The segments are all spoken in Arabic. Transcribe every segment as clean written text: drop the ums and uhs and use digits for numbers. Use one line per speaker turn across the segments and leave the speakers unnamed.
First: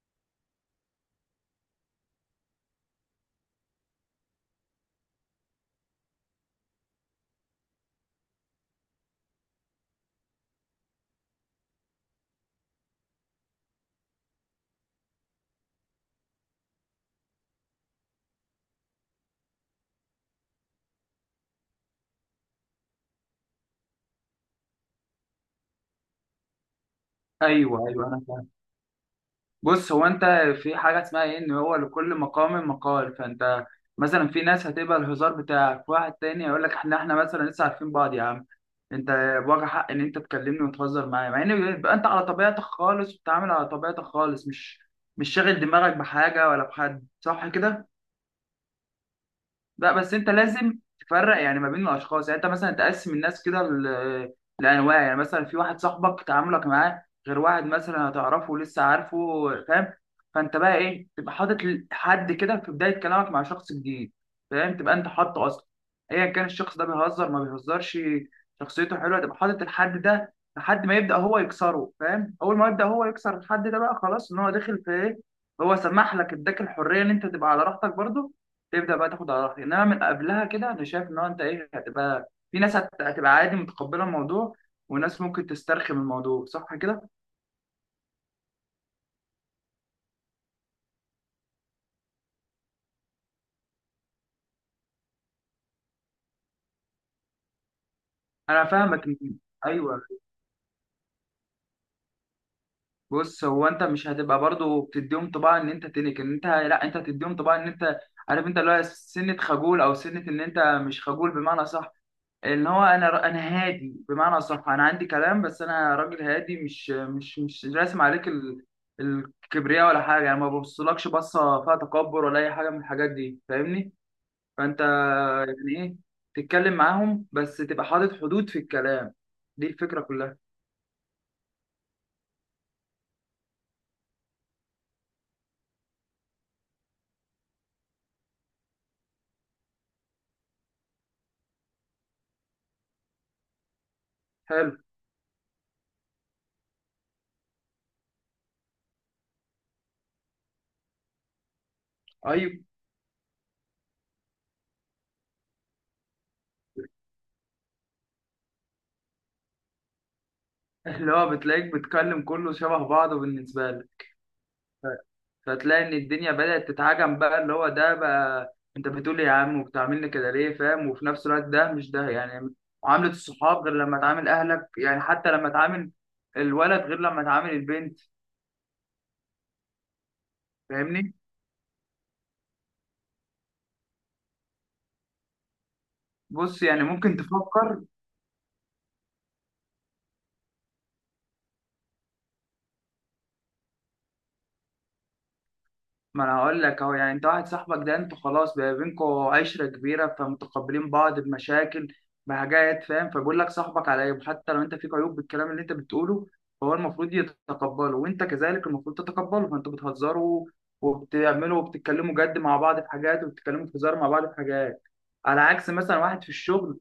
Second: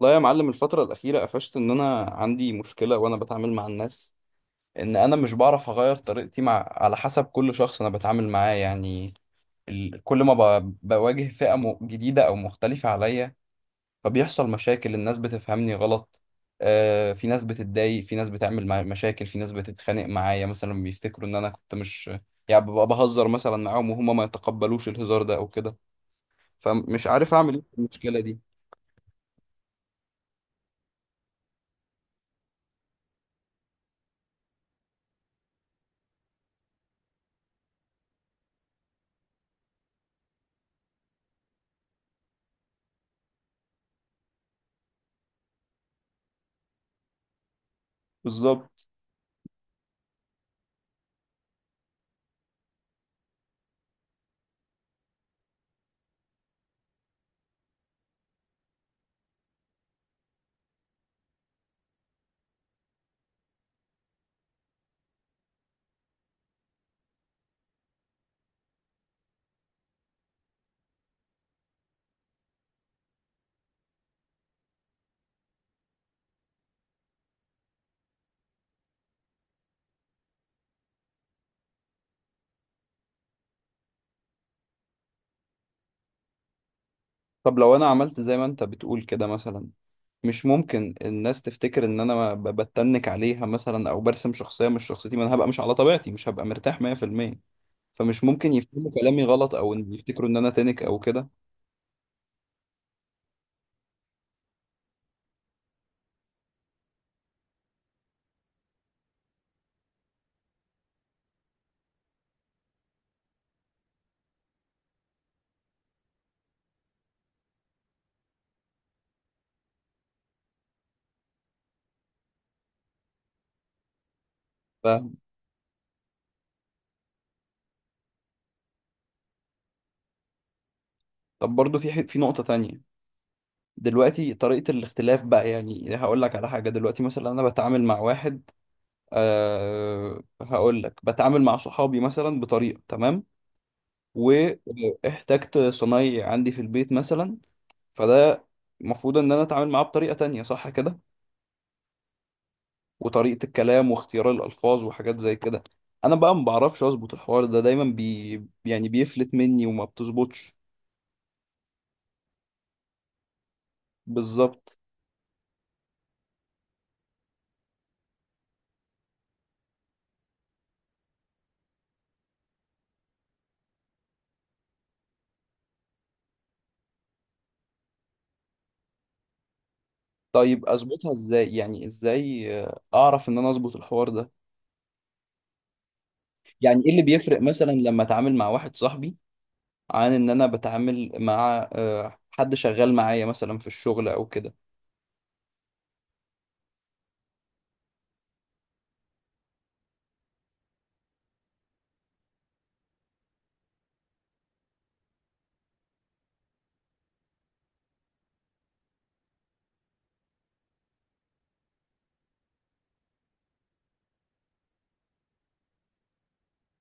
لا يا معلم، الفترة الأخيرة قفشت إن أنا عندي مشكلة وأنا بتعامل مع الناس. إن أنا مش بعرف أغير طريقتي مع على حسب كل شخص أنا بتعامل معاه، يعني كل ما بواجه فئة جديدة أو مختلفة عليا فبيحصل مشاكل، الناس بتفهمني غلط. آه، في ناس بتتضايق، في ناس بتعمل مشاكل، في ناس بتتخانق معايا. مثلا بيفتكروا إن أنا كنت مش، يعني ببقى بهزر مثلا معاهم وهما ما يتقبلوش الهزار ده أو كده، فمش عارف أعمل إيه في
ايوه،
المشكلة
انا
دي.
فاهم. بص، هو انت في حاجه اسمها ايه، ان هو لكل مقام مقال. فانت مثلا في ناس هتبقى الهزار بتاعك، واحد تاني هيقول لك احنا مثلا لسه عارفين بعض يا عم انت، بواجه حق ان انت تكلمني وتهزر معايا، مع ان بيبقى انت على طبيعتك خالص وبتتعامل على طبيعتك خالص، مش شاغل دماغك بحاجه ولا بحد، صح كده؟
بالظبط.
لا بس انت لازم تفرق يعني ما بين الاشخاص. يعني انت مثلا تقسم الناس كده لانواع. يعني مثلا في واحد صاحبك، تعاملك معاه غير واحد مثلا هتعرفه لسه، عارفه؟ فاهم؟ فانت بقى ايه، تبقى حاطط حد كده في بدايه كلامك مع شخص جديد، فاهم؟ تبقى انت حاطه اصلا، ايا كان الشخص ده بيهزر ما بيهزرش، شخصيته حلوه، تبقى حاطط الحد ده لحد ما يبدا هو يكسره، فاهم؟ اول ما يبدا هو يكسر الحد ده، بقى خلاص ان هو داخل في ايه، هو سمح لك، اداك الحريه ان انت تبقى على راحتك برضه، تبدا بقى تاخد على راحتك. انما من قبلها كده انا شايف ان هو انت ايه، هتبقى في ناس هتبقى عادي متقبله الموضوع، وناس ممكن تسترخي من الموضوع، صح كده؟
طب لو أنا عملت زي ما أنت بتقول كده مثلا، مش ممكن الناس تفتكر ان انا بتنك عليها مثلا او برسم شخصيه مش شخصيتي؟ ما انا هبقى مش على طبيعتي، مش هبقى مرتاح 100%، فمش ممكن
انا
يفهموا
فاهمك
كلامي غلط او ان
ايوه.
يفتكروا ان انا تنك او كده؟
بص، هو انت مش هتبقى برضو بتديهم طباع ان انت تنك ان انت، لا، انت هتديهم طباع ان انت عارف، انت اللي هو سنه خجول، او سنه ان انت مش خجول بمعنى صح، ان هو انا هادي بمعنى اصح، انا عندي كلام بس انا راجل هادي، مش راسم عليك الكبرياء ولا حاجه، يعني ما ببصلكش بصه فيها تكبر ولا اي حاجه من الحاجات دي، فاهمني؟ فانت
ف
يعني ايه، تتكلم معاهم بس تبقى حاطط حدود في الكلام، دي الفكره كلها.
طب برضه في في نقطه تانية. دلوقتي طريقه الاختلاف بقى، يعني هقول لك على حاجه. دلوقتي مثلا انا بتعامل مع واحد، هقول لك بتعامل مع صحابي مثلا بطريقه تمام،
حلو.
واحتجت صنايعي عندي في البيت مثلا، فده المفروض ان انا اتعامل معاه بطريقه تانية، صح كده؟
ايوه.
وطريقة الكلام واختيار الألفاظ وحاجات زي كده، أنا بقى ما بعرفش أظبط الحوار ده، دايما بي يعني بيفلت مني وما بتظبطش.
اللي هو بتلاقيك بتكلم كله شبه بعضه بالنسبه لك،
بالظبط.
فتلاقي ان الدنيا بدأت تتعجم بقى، اللي هو ده بقى انت بتقول لي يا عم وبتعاملني كده ليه، فاهم؟ وفي نفس الوقت ده مش ده يعني، معاملة الصحاب غير لما تعامل اهلك. يعني حتى لما تعامل الولد غير لما تعامل البنت،
طيب أظبطها
فاهمني؟
إزاي؟ يعني إزاي أعرف إن أنا أظبط الحوار ده؟
بص، يعني
يعني إيه اللي
ممكن
بيفرق مثلا
تفكر.
لما أتعامل مع واحد صاحبي عن إن أنا بتعامل مع حد شغال معايا مثلا في الشغل أو كده؟
ما انا هقول لك اهو، يعني انت واحد صاحبك ده انتوا خلاص بقى بينكوا عشره كبيره، فمتقبلين بعض بمشاكل بحاجات، فاهم؟ فبيقول لك صاحبك على عيب، حتى لو انت فيك عيوب بالكلام اللي انت بتقوله، فهو المفروض يتقبله، وانت كذلك المفروض تتقبله، فانتوا بتهزروا وبتعملوا، وبتتكلموا جد مع بعض في حاجات، وبتتكلموا في هزار مع بعض في حاجات. على عكس مثلا واحد في الشغل،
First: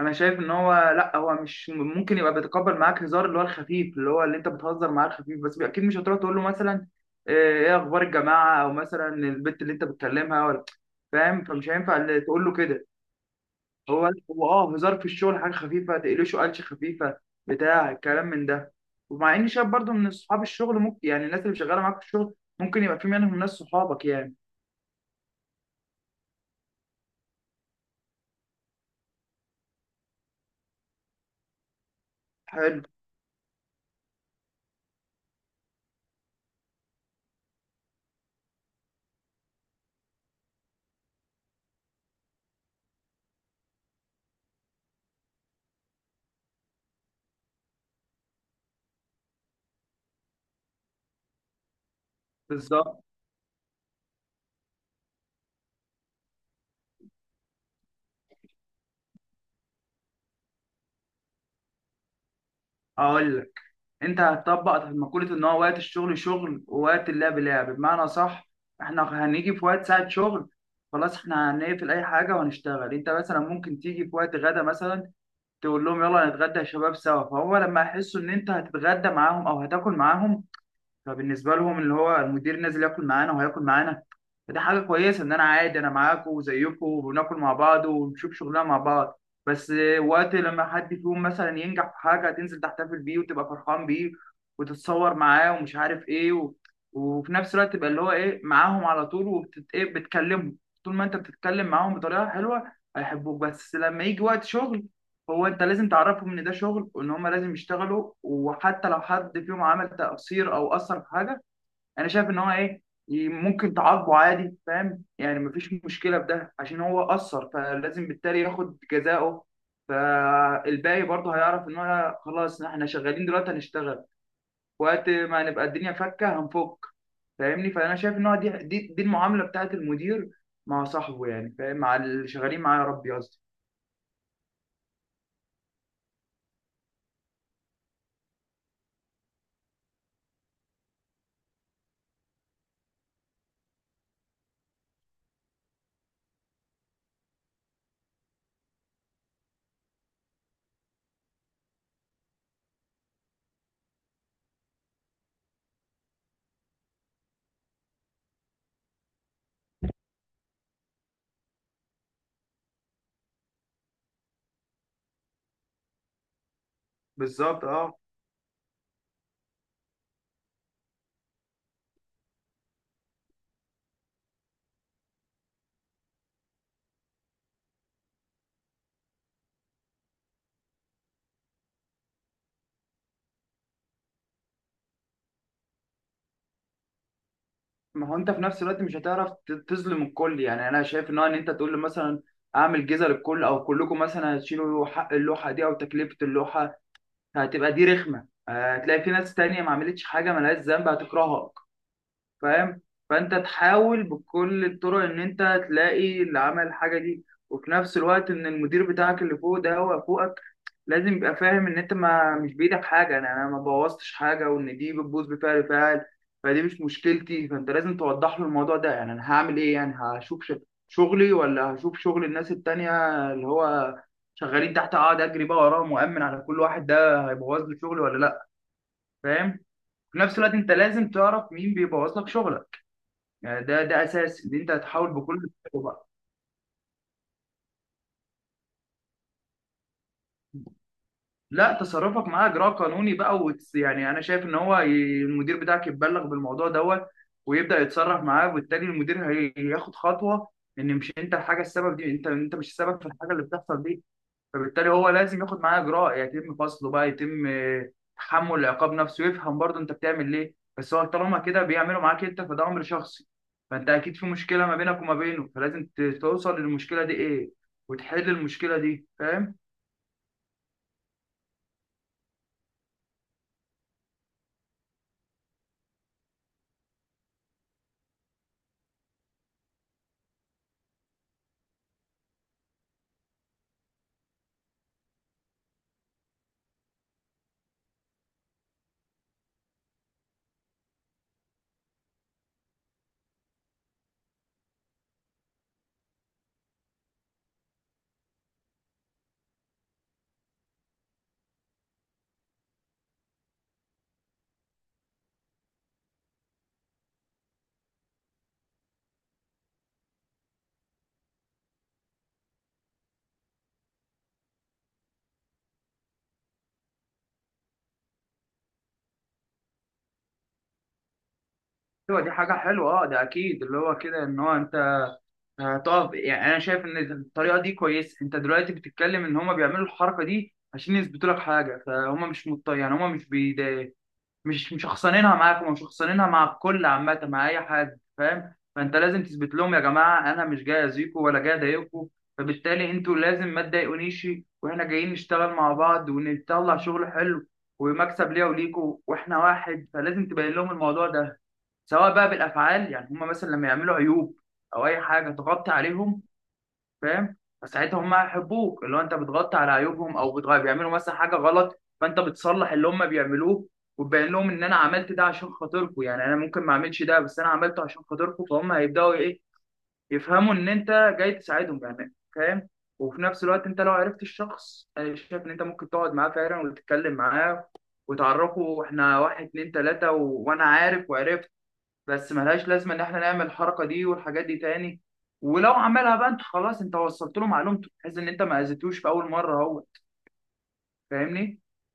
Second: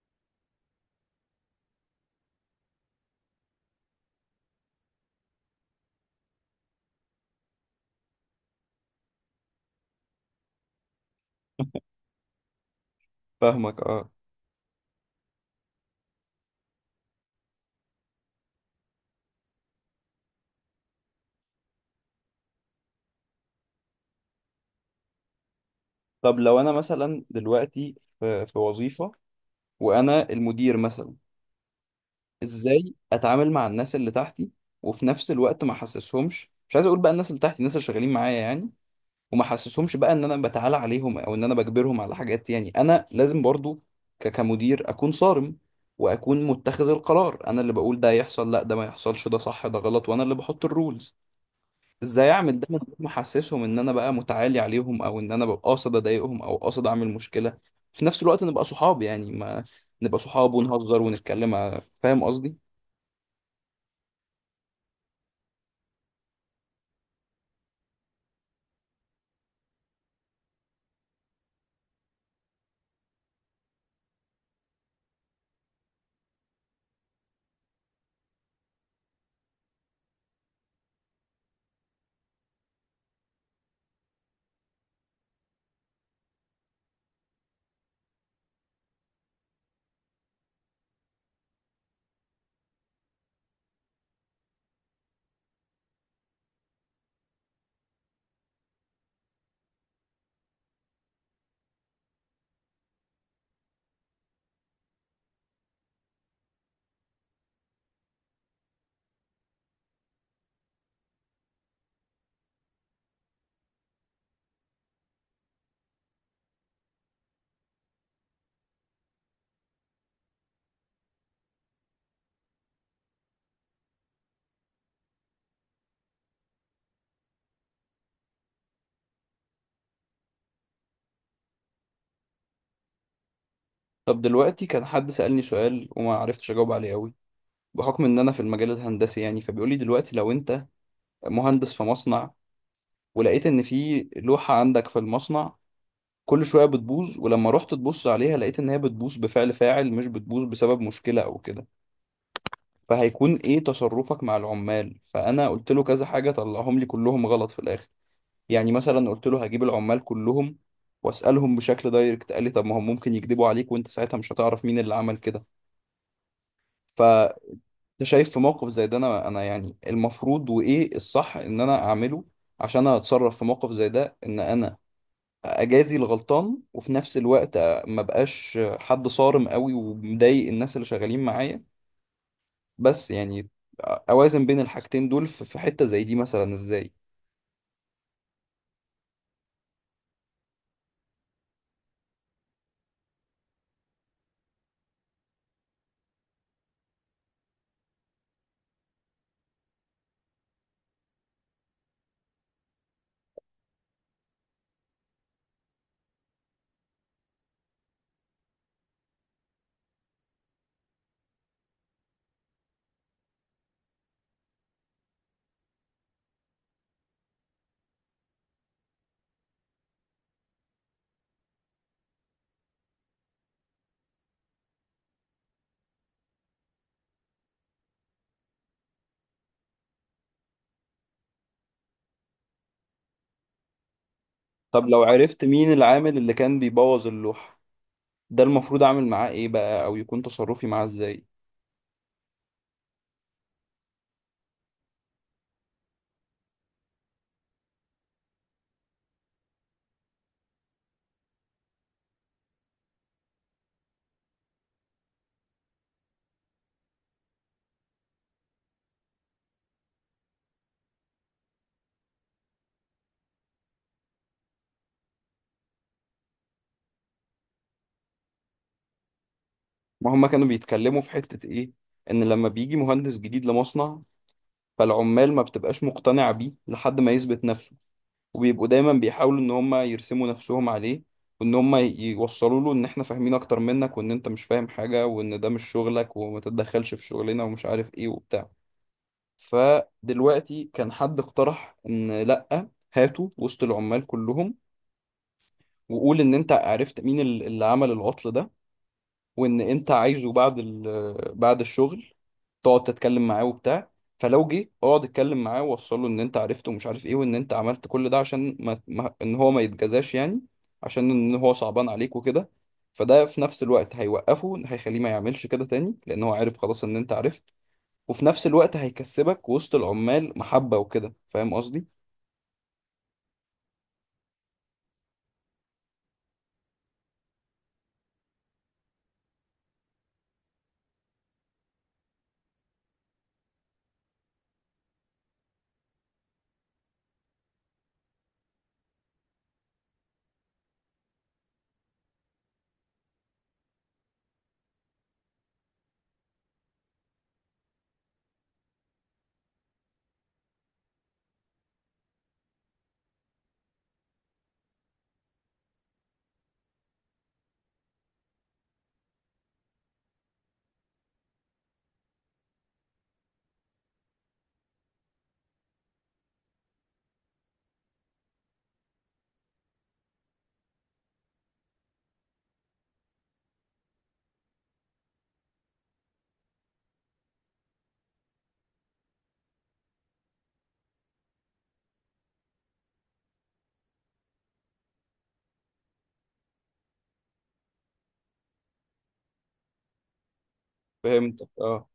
انا شايف ان هو لا، هو مش ممكن يبقى بيتقبل معاك هزار اللي هو الخفيف، اللي هو اللي انت بتهزر معاه الخفيف، بس اكيد مش هتروح تقول له مثلا ايه، إيه اخبار الجماعه، او مثلا البت اللي انت بتكلمها ولا، فاهم؟ فمش هينفع اللي تقول له كده.
فاهمك، اه.
هو اه، هزار في الشغل حاجه خفيفه، تقلشه قلشه خفيفه، بتاع الكلام من ده. ومع اني شايف برضو ان اصحاب الشغل، ممكن يعني الناس اللي شغاله معاك في الشغل ممكن يبقى في منهم ناس صحابك يعني.
طب لو انا مثلا دلوقتي في وظيفة وانا المدير مثلا،
حلو.
ازاي اتعامل مع الناس اللي تحتي؟ وفي نفس الوقت ما احسسهمش، مش عايز اقول بقى الناس اللي تحتي، الناس اللي شغالين معايا يعني، وما احسسهمش بقى ان انا بتعالى عليهم او ان انا بجبرهم على حاجات. يعني انا لازم برضو كمدير اكون صارم، واكون متخذ القرار، انا اللي بقول ده يحصل، لا ده ما يحصلش، ده صح ده غلط، وانا اللي بحط الرولز. ازاي اعمل ده من غير
بالظبط.
ما احسسهم ان انا بقى متعالي عليهم او ان انا ببقى قاصد اضايقهم او قاصد اعمل مشكلة؟ في نفس الوقت نبقى صحاب يعني، ما نبقى صحاب ونهزر ونتكلم، فاهم قصدي؟
اقول لك، انت هتطبق مقولة ان هو وقت الشغل شغل ووقت اللعب لعب، بمعنى صح. احنا هنيجي في وقت ساعة شغل، خلاص احنا هنقفل اي حاجة وهنشتغل. انت مثلا ممكن تيجي في وقت غدا مثلا، تقول لهم يلا نتغدى يا شباب سوا. فهو لما يحسوا ان انت هتتغدى معاهم او هتاكل معاهم، فبالنسبه لهم اللي هو المدير نازل ياكل معانا وهياكل معانا، فده حاجه كويسه. ان انا عادي، انا معاكم وزيكم، وبناكل مع بعض ونشوف شغلنا مع بعض. بس وقت لما حد فيهم مثلا ينجح في حاجه، هتنزل تحتفل بيه وتبقى فرحان بيه، وتتصور معاه ومش عارف ايه وفي نفس الوقت تبقى اللي هو ايه معاهم على طول، ايه، بتكلمهم. طول ما انت بتتكلم معاهم بطريقه حلوه هيحبوك، بس لما يجي وقت شغل، هو انت لازم تعرفهم ان ده شغل، وان هم لازم يشتغلوا. وحتى لو حد فيهم عمل تقصير او اثر في حاجه، انا شايف ان هو ايه، ممكن تعاقبه عادي، فاهم؟ يعني مفيش مشكله في ده، عشان هو اثر فلازم بالتالي ياخد جزاؤه. فالباقي برضه هيعرف ان هو خلاص، احنا شغالين دلوقتي هنشتغل، وقت ما نبقى الدنيا فكه هنفك، فاهمني؟ فانا شايف ان هو دي المعامله بتاعت المدير مع صاحبه، يعني فاهم، مع اللي شغالين معاه، يا ربي قصدي.
طب دلوقتي كان حد سألني سؤال وما عرفتش أجاوب عليه قوي، بحكم إن أنا في المجال الهندسي. يعني فبيقول لي دلوقتي لو أنت مهندس في مصنع ولقيت إن في لوحة عندك في المصنع كل شوية بتبوظ، ولما رحت تبص عليها لقيت إن هي بتبوظ بفعل فاعل مش بتبوظ بسبب مشكلة أو كده، فهيكون إيه تصرفك مع العمال؟ فأنا قلت له كذا حاجة طلعهم لي كلهم غلط في الآخر. يعني مثلا قلت له هجيب العمال كلهم وأسألهم بشكل دايركت، قال لي طب ما هم ممكن يكذبوا عليك وأنت ساعتها مش هتعرف مين اللي عمل كده. ف
بالظبط اه.
انت شايف في موقف زي ده انا يعني المفروض وايه الصح ان انا اعمله عشان اتصرف في موقف زي ده، ان انا اجازي الغلطان وفي نفس الوقت ما بقاش حد صارم قوي ومضايق الناس اللي شغالين معايا؟ بس يعني اوازن بين الحاجتين دول في حتة زي دي مثلا ازاي؟
ما هو انت في نفس الوقت مش هتعرف تظلم الكل. يعني انا شايف ان هو ان انت تقول له مثلا اعمل جزء للكل، او كلكم مثلا هتشيلوا حق اللوحه دي او تكلفه اللوحه، هتبقى دي رخمه. آه، هتلاقي في ناس تانية ما عملتش حاجه، ملهاش ذنب، هتكرهها، فاهم؟ فانت تحاول بكل الطرق ان انت تلاقي اللي عمل الحاجه دي. وفي نفس الوقت ان المدير بتاعك اللي فوق ده هو فوقك، لازم يبقى فاهم ان انت ما مش بايدك حاجه، انا ما بوظتش حاجه، وان دي بتبوظ بفعل فاعل فدي مش مشكلتي. فانت لازم توضح له الموضوع ده، يعني انا هعمل ايه، يعني هشوف شغلي ولا هشوف شغل الناس التانية اللي هو شغالين تحت، اقعد اجري بقى وراهم وامن على كل واحد، ده هيبوظ لي شغلي ولا لا، فاهم؟ في نفس الوقت انت لازم تعرف مين بيبوظ لك شغلك، يعني ده اساس ان انت
طب لو
هتحاول بكل
عرفت مين
الطرق بقى.
العامل اللي كان بيبوظ اللوحة ده، المفروض اعمل معاه ايه بقى او يكون تصرفي معاه ازاي؟
لا، تصرفك معاه اجراء قانوني بقى، يعني انا شايف ان هو المدير بتاعك يتبلغ بالموضوع دوت، ويبدأ يتصرف معاه. وبالتالي المدير هياخد خطوة ان مش انت الحاجة السبب دي، انت انت مش السبب في الحاجة اللي بتحصل دي، فبالتالي هو لازم ياخد معاه اجراء، يتم فصله بقى، يتم آه، تحمل العقاب نفسه. ويفهم برضه انت بتعمل ليه، بس هو طالما كده بيعملوا معاك انت فده امر شخصي، فانت اكيد في مشكله ما بينك وما بينه، فلازم توصل للمشكله دي ايه وتحل المشكله دي، فاهم؟
ما هما كانوا بيتكلموا في حتة ايه، ان لما بيجي مهندس جديد لمصنع فالعمال ما بتبقاش مقتنعة بيه لحد ما يثبت نفسه، وبيبقوا دايما بيحاولوا ان هم يرسموا نفسهم عليه، وان هم يوصلوا له ان احنا فاهمين اكتر منك وان انت مش فاهم حاجة وان ده مش شغلك وما تتدخلش في شغلنا ومش عارف ايه وبتاع. فدلوقتي كان حد اقترح ان لأ، هاتوا وسط العمال كلهم وقول ان انت عرفت مين اللي عمل العطل ده، وان انت عايزه بعد بعد الشغل تقعد تتكلم معاه وبتاع. فلو جه اقعد اتكلم معاه ووصله ان انت عرفته ومش عارف ايه، وان انت عملت كل ده عشان ما... ما... ان هو ما يتجزاش يعني، عشان ان هو صعبان عليك وكده، فده في نفس الوقت هيوقفه، هيخليه ما يعملش كده تاني لان هو عارف خلاص ان انت عرفت، وفي نفس الوقت هيكسبك وسط العمال محبة وكده، فاهم قصدي؟
ايوه دي حاجه حلوه اه. ده اكيد اللي هو كده ان هو انت هتقف. يعني انا شايف ان الطريقه دي كويسه. انت دلوقتي بتتكلم ان هما بيعملوا الحركه دي عشان يثبتوا لك حاجه، فهم مش مضطر يعني، هما مش بيضايقوا، مش مشخصنينها معاك، ومشخصنينها مع الكل عامة، مع أي حد، فاهم؟ فأنت لازم تثبت لهم يا جماعة أنا مش جاي أذيكم ولا جاي أضايقكم، فبالتالي أنتوا لازم ما تضايقونيش، وإحنا جايين نشتغل مع بعض ونطلع شغل حلو، ومكسب ليا وليكوا وإحنا واحد. فلازم تبين لهم الموضوع ده، سواء بقى بالأفعال، يعني هما مثلا لما يعملوا عيوب أو أي حاجة تغطي عليهم، فاهم؟ فساعتها هم هيحبوك، اللي هو انت بتغطي على عيوبهم، او بيعملوا مثلا حاجه غلط فانت بتصلح اللي هم بيعملوه، وتبين لهم ان انا عملت ده عشان خاطركم، يعني انا ممكن ما اعملش ده بس انا عملته عشان خاطركم، فهم هيبداوا ايه، يفهموا ان انت جاي تساعدهم، يعني فاهم. وفي نفس الوقت انت لو عرفت الشخص، انا شايف ان انت ممكن تقعد معاه فعلا وتتكلم معاه، وتعرفه احنا واحد اتنين تلاته وانا عارف وعرفت، بس ملهاش لازمه ان احنا نعمل الحركه دي والحاجات دي تاني. ولو عملها بقى انت خلاص، انت وصلت له معلومته، بحيث ان انت ما اذيتوش في اول مره، هو
فهمتك،
فاهمني.
اه.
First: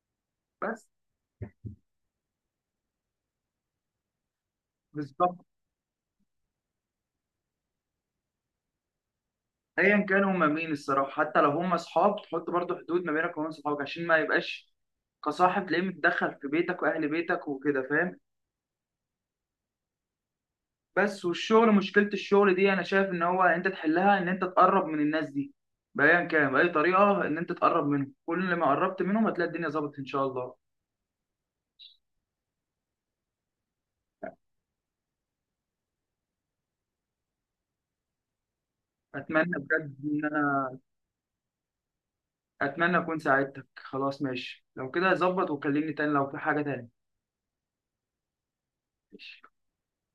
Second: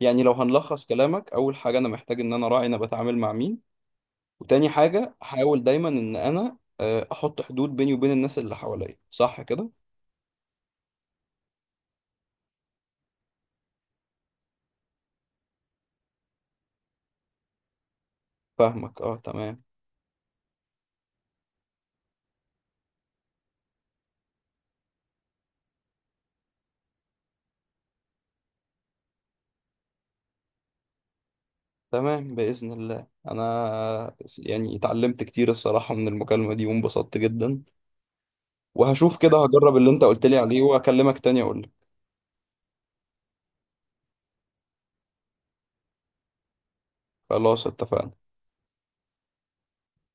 يعني لو هنلخص
بس.
كلامك، اول حاجة انا محتاج ان انا راعي انا بتعامل مع مين، وتاني حاجة
بالظبط.
احاول دايما ان انا احط حدود بيني وبين الناس اللي حواليا، صح كده؟
ايا كانوا هما مين الصراحه، حتى لو هما اصحاب تحط برضه حدود ما بينك وبين صحابك، عشان ما يبقاش كصاحب تلاقيه متدخل في بيتك واهل بيتك وكده، فاهم؟
فاهمك، اه، تمام.
بس والشغل، مشكله الشغل دي انا شايف ان هو انت تحلها ان انت تقرب من الناس دي، بايا كان باي طريقه، ان انت تقرب منهم. كل ما قربت منهم هتلاقي الدنيا ظبطت ان شاء الله.
تمام بإذن الله، انا يعني اتعلمت كتير الصراحة من المكالمة دي وانبسطت جدا، وهشوف كده،
اتمنى
هجرب اللي
بجد
انت
ان
قلت لي عليه
انا
واكلمك تاني اقول لك.
اتمنى اكون ساعدتك. خلاص، ماشي، لو كده ظبط وكلمني تاني لو في حاجة تاني.
خلاص، اتفقنا.
ماشي.